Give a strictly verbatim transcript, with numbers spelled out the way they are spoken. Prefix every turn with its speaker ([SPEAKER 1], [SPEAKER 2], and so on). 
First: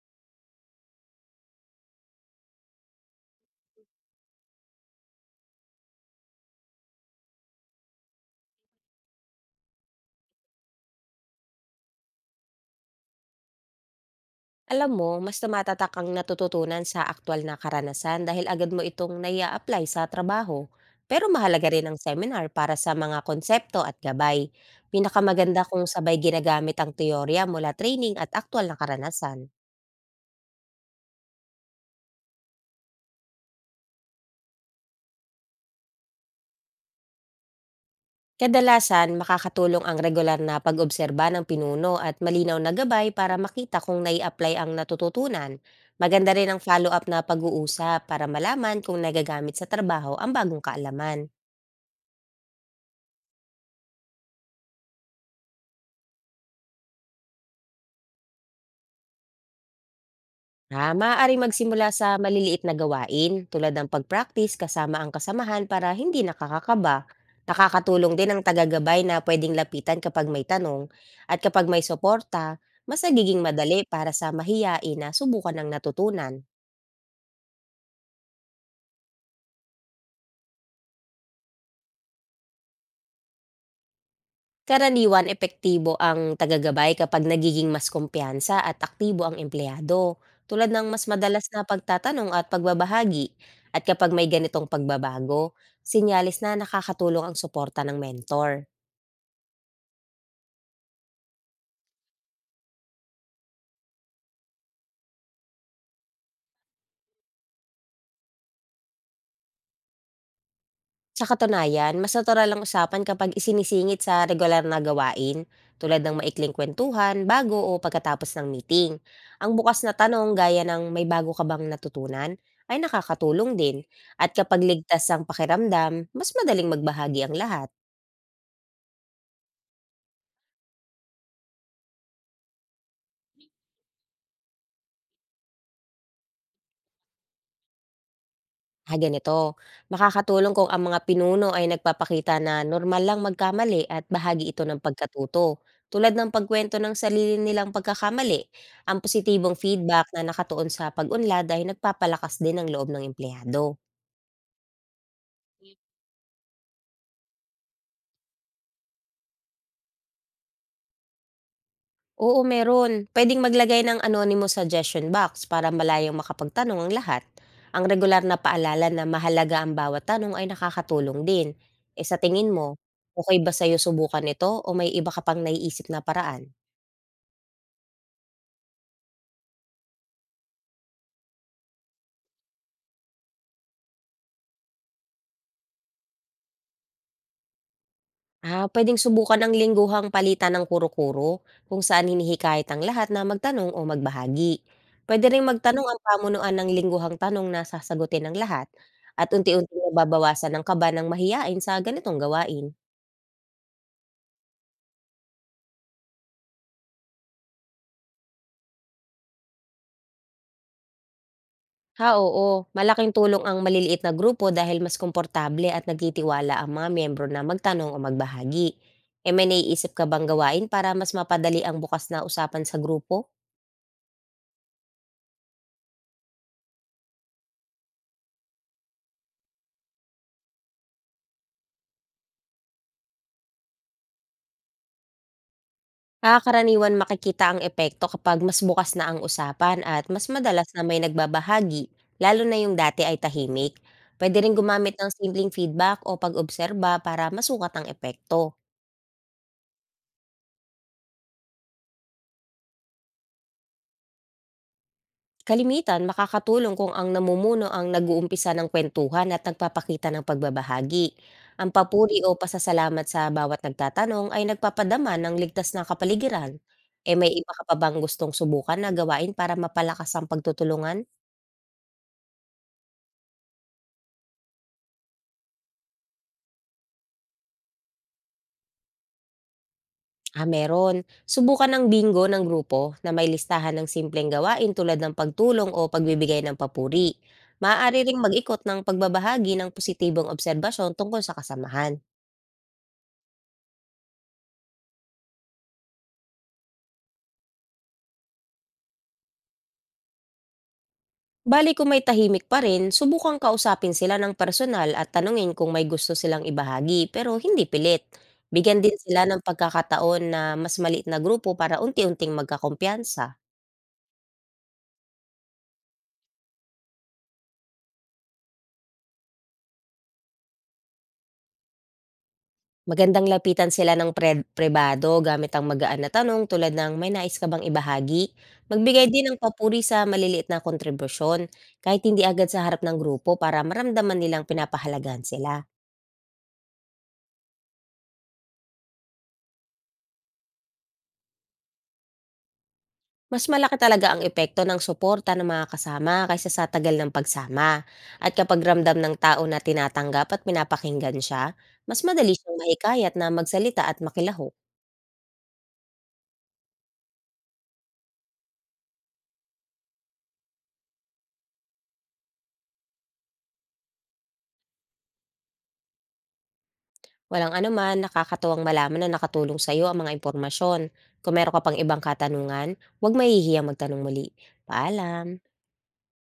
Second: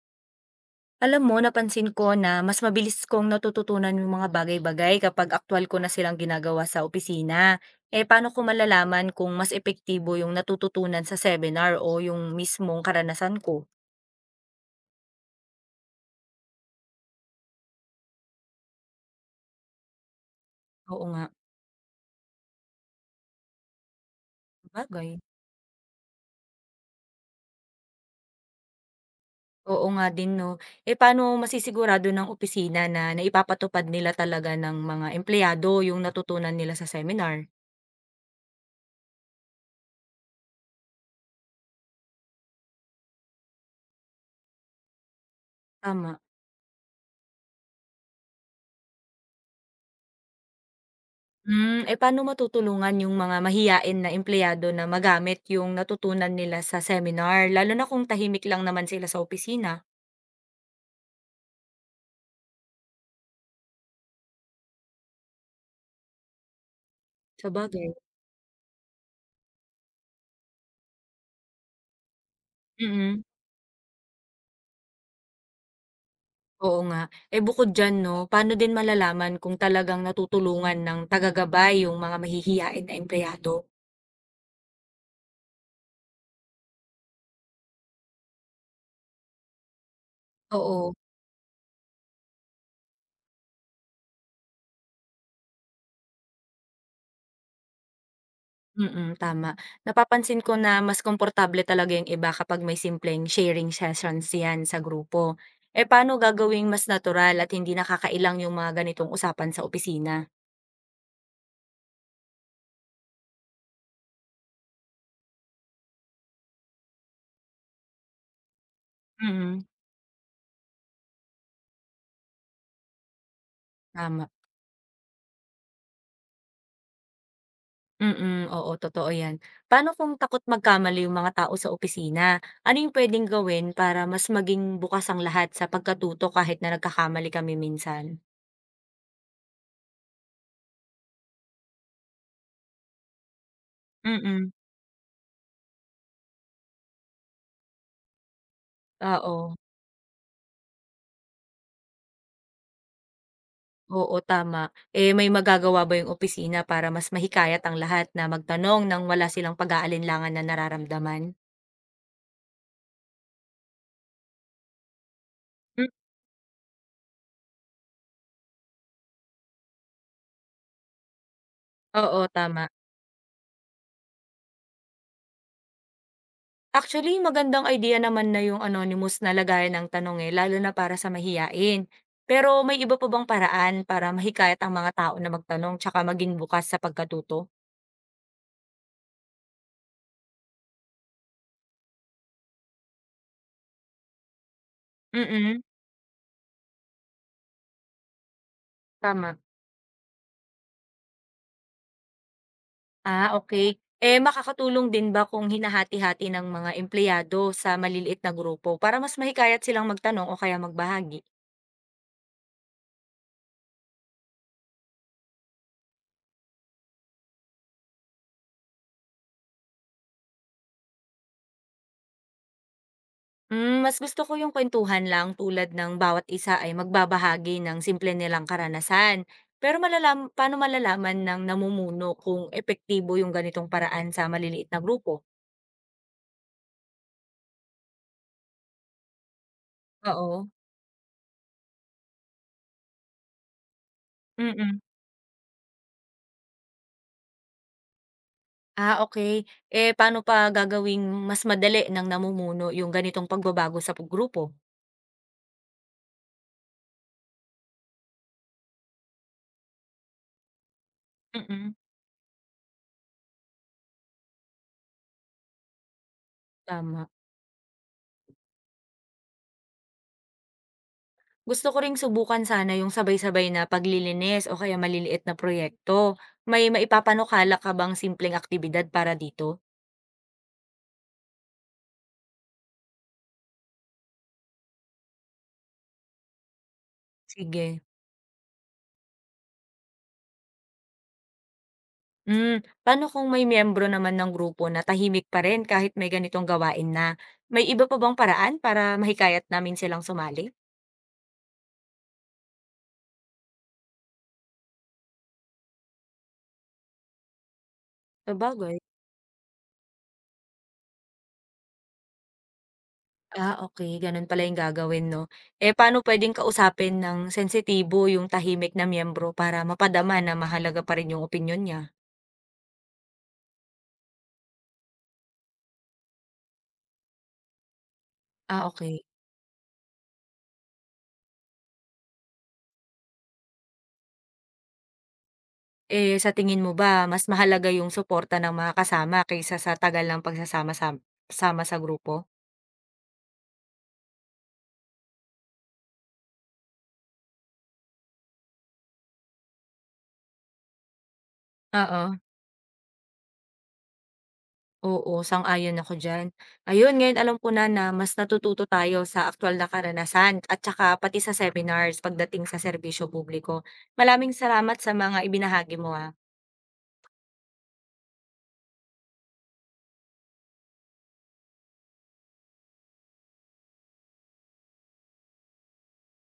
[SPEAKER 1] Alam mo, napansin ko na mas mabilis kong natututunan yung mga bagay-bagay kapag aktwal ko na silang ginagawa sa opisina. Eh, paano ko malalaman kung mas epektibo yung natututunan sa seminar o yung mismong karanasan ko?
[SPEAKER 2] Alam mo, mas tumatatak ang natututunan sa aktwal na karanasan dahil agad mo itong naia-apply sa trabaho.
[SPEAKER 1] Oo nga,
[SPEAKER 2] Pero mahalaga rin ang seminar para sa mga konsepto at gabay.
[SPEAKER 1] bagay.
[SPEAKER 2] Pinakamaganda kung sabay ginagamit ang teorya mula training at aktwal na karanasan.
[SPEAKER 1] Oo nga din, no. Eh, paano masisigurado ng opisina na naipapatupad nila talaga ng mga empleyado yung natutunan nila sa seminar?
[SPEAKER 2] Kadalasan, makakatulong ang regular na pag-obserba ng pinuno at malinaw na gabay para makita kung nai-apply ang natututunan.
[SPEAKER 1] Tama.
[SPEAKER 2] Maganda rin ang follow-up na pag-uusap para malaman kung nagagamit sa trabaho ang bagong kaalaman.
[SPEAKER 1] Hmm, eh, paano matutulungan yung mga mahiyain na empleyado na magamit yung natutunan nila sa seminar, lalo na kung tahimik lang naman sila sa opisina?
[SPEAKER 2] Ah, maaari magsimula sa maliliit na gawain tulad ng pag-practice kasama ang kasamahan para hindi nakakakaba.
[SPEAKER 1] Sabagay.
[SPEAKER 2] Nakakatulong din ang tagagabay na pwedeng lapitan kapag may tanong at kapag may suporta, mas
[SPEAKER 1] Mm,
[SPEAKER 2] nagiging madali para sa mahiyain na subukan ng natutunan.
[SPEAKER 1] oo nga. Eh, bukod diyan 'no, paano din malalaman kung talagang natutulungan ng tagagabay yung mga mahihiyain na empleyado?
[SPEAKER 2] Karaniwan epektibo ang tagagabay kapag nagiging mas kumpiyansa at aktibo ang empleyado, tulad ng
[SPEAKER 1] Oo.
[SPEAKER 2] mas madalas na pagtatanong at pagbabahagi. At kapag may ganitong pagbabago, sinyalis na nakakatulong ang suporta ng mentor.
[SPEAKER 1] Mm, tama. Napapansin ko na mas komportable talaga yung iba kapag may simpleng sharing sessions yan sa grupo. Eh, paano gagawing mas natural at hindi nakakailang yung mga ganitong usapan sa opisina?
[SPEAKER 2] Sa katunayan, mas natural ang usapan kapag isinisingit sa regular na gawain tulad ng maikling kwentuhan bago o pagkatapos ng meeting. Ang
[SPEAKER 1] Mm,
[SPEAKER 2] bukas na tanong gaya ng may bago ka bang natutunan ay nakakatulong din
[SPEAKER 1] tama.
[SPEAKER 2] at kapag ligtas ang pakiramdam, mas madaling magbahagi ang lahat.
[SPEAKER 1] Mm, oo totoo 'yan. Paano kung takot magkamali yung mga tao sa opisina? Ano yung puwedeng gawin para mas maging bukas ang lahat sa pagkatuto kahit na nagkakamali kami minsan?
[SPEAKER 2] Ah, ganito. Makakatulong kung ang mga pinuno ay nagpapakita na normal lang magkamali at bahagi
[SPEAKER 1] Mm,
[SPEAKER 2] ito ng pagkatuto. Tulad ng pagkwento ng sarili nilang pagkakamali, ang
[SPEAKER 1] oo.
[SPEAKER 2] positibong feedback na nakatuon sa pag-unlad ay nagpapalakas din ng loob ng empleyado.
[SPEAKER 1] Oo, tama. Eh, may magagawa ba yung opisina para mas mahikayat ang lahat na magtanong nang wala silang pag-aalinlangan na nararamdaman?
[SPEAKER 2] Oo, meron. Pwedeng maglagay ng anonymous suggestion box para
[SPEAKER 1] Hmm,
[SPEAKER 2] malayong makapagtanong ang lahat. Ang regular na paalala na mahalaga ang bawat tanong ay nakakatulong din. E sa
[SPEAKER 1] oo,
[SPEAKER 2] tingin mo,
[SPEAKER 1] tama.
[SPEAKER 2] okay ba sa'yo subukan ito o may iba ka pang naiisip na paraan?
[SPEAKER 1] Actually, magandang idea naman na yung anonymous na lagayan ng tanong eh, lalo na para sa mahiyain. Pero may iba pa bang paraan para mahikayat ang mga tao na magtanong tsaka maging bukas sa pagkatuto?
[SPEAKER 2] Ah, puwedeng subukan ang lingguhang palitan ng kuro-kuro kung saan hinihikayat ang lahat na magtanong o magbahagi. Puwede ring
[SPEAKER 1] Mm-mm,
[SPEAKER 2] magtanong ang pamunuan ng lingguhang tanong na sasagutin ng lahat at
[SPEAKER 1] tama.
[SPEAKER 2] unti-unting nababawasan ang kaba ng mahiyain sa ganitong gawain.
[SPEAKER 1] Ah, okay. Eh, makakatulong din ba kung hinahati-hati ng mga empleyado sa maliliit na grupo para mas mahikayat silang magtanong o kaya magbahagi?
[SPEAKER 2] Ha, oo. Malaking tulong ang maliliit na grupo dahil mas komportable at nagtitiwala ang mga miyembro na magtanong o magbahagi. E may naiisip ka bang gawain para mas mapadali ang bukas na usapan sa grupo?
[SPEAKER 1] Hmm, mas gusto ko yung kuwentuhan lang tulad ng bawat isa ay magbabahagi ng simple nilang karanasan. Pero malalam paano malalaman ng namumuno kung epektibo yung ganitong paraan sa maliliit na grupo?
[SPEAKER 2] Ah, karaniwan makikita ang epekto kapag mas bukas na ang usapan at mas
[SPEAKER 1] Oo.
[SPEAKER 2] madalas na may nagbabahagi, lalo na yung dati ay tahimik. Pwede rin
[SPEAKER 1] Mm.
[SPEAKER 2] gumamit ng simpleng feedback o pag-obserba para masukat ang epekto.
[SPEAKER 1] Ah, okay. Eh, paano pa gagawing mas madali ng namumuno yung ganitong pagbabago sa grupo?
[SPEAKER 2] Kalimitan, makakatulong kung ang namumuno ang nag-uumpisa ng kwentuhan at nagpapakita ng pagbabahagi. Ang
[SPEAKER 1] Mm,
[SPEAKER 2] papuri o pasasalamat sa bawat nagtatanong ay nagpapadama ng ligtas na kapaligiran.
[SPEAKER 1] tama.
[SPEAKER 2] E may iba ka pa bang gustong subukan na gawain para mapalakas ang pagtutulungan?
[SPEAKER 1] Gusto ko ring subukan sana yung sabay-sabay na paglilinis o kaya maliliit na proyekto. May maipapanukala ka bang simpleng aktibidad para dito?
[SPEAKER 2] Ah, meron. Subukan ng bingo ng grupo na may listahan ng simpleng gawain tulad ng pagtulong o pagbibigay ng papuri.
[SPEAKER 1] Sige.
[SPEAKER 2] Maaari ring mag-ikot ng pagbabahagi ng positibong obserbasyon tungkol sa kasamahan.
[SPEAKER 1] Hmm, paano kung may miyembro naman ng grupo na tahimik pa rin kahit may ganitong gawain na? May iba pa bang paraan para mahikayat namin silang sumali?
[SPEAKER 2] Bali kung may tahimik pa rin, subukan kausapin sila ng personal at tanungin kung may gusto silang ibahagi pero hindi pilit.
[SPEAKER 1] Sabagay.
[SPEAKER 2] Bigyan din sila ng pagkakataon na mas maliit na grupo para unti-unting magkakumpiyansa.
[SPEAKER 1] Ah, okay, ganun pala yung gagawin 'no. Eh, paano puwedeng kausapin ng sensitibo yung tahimik na miyembro para mapadama na mahalaga pa rin yung opinyon niya?
[SPEAKER 2] Magandang lapitan sila ng pre pribado gamit ang magaan na tanong tulad ng, "May nais ka bang ibahagi?"
[SPEAKER 1] Ah, okay.
[SPEAKER 2] Magbigay din ng papuri sa maliliit na kontribusyon kahit hindi agad sa harap ng grupo para maramdaman nilang pinapahalagahan sila.
[SPEAKER 1] Eh, sa tingin mo ba mas mahalaga yung suporta ng mga kasama kaysa sa tagal ng pagsasama-sam sama sa grupo?
[SPEAKER 2] Mas malaki talaga ang epekto ng suporta ng mga kasama kaysa sa tagal ng pagsama. At kapag ramdam ng tao na tinatanggap at pinapakinggan siya, mas
[SPEAKER 1] Oo.
[SPEAKER 2] madali siyang mahikayat na magsalita at makilahok.
[SPEAKER 1] Oo, sang-ayon ako diyan. Ayun, ngayon alam ko na na mas natututo tayo sa aktuwal na karanasan at saka pati sa seminars pagdating sa serbisyo publiko. Maraming salamat sa mga ibinahagi mo, ah.
[SPEAKER 2] Walang anuman, nakakatuwang malaman na nakatulong sa iyo ang mga impormasyon. Kung meron ka pang ibang katanungan, huwag mahihiyang magtanong muli. Paalam!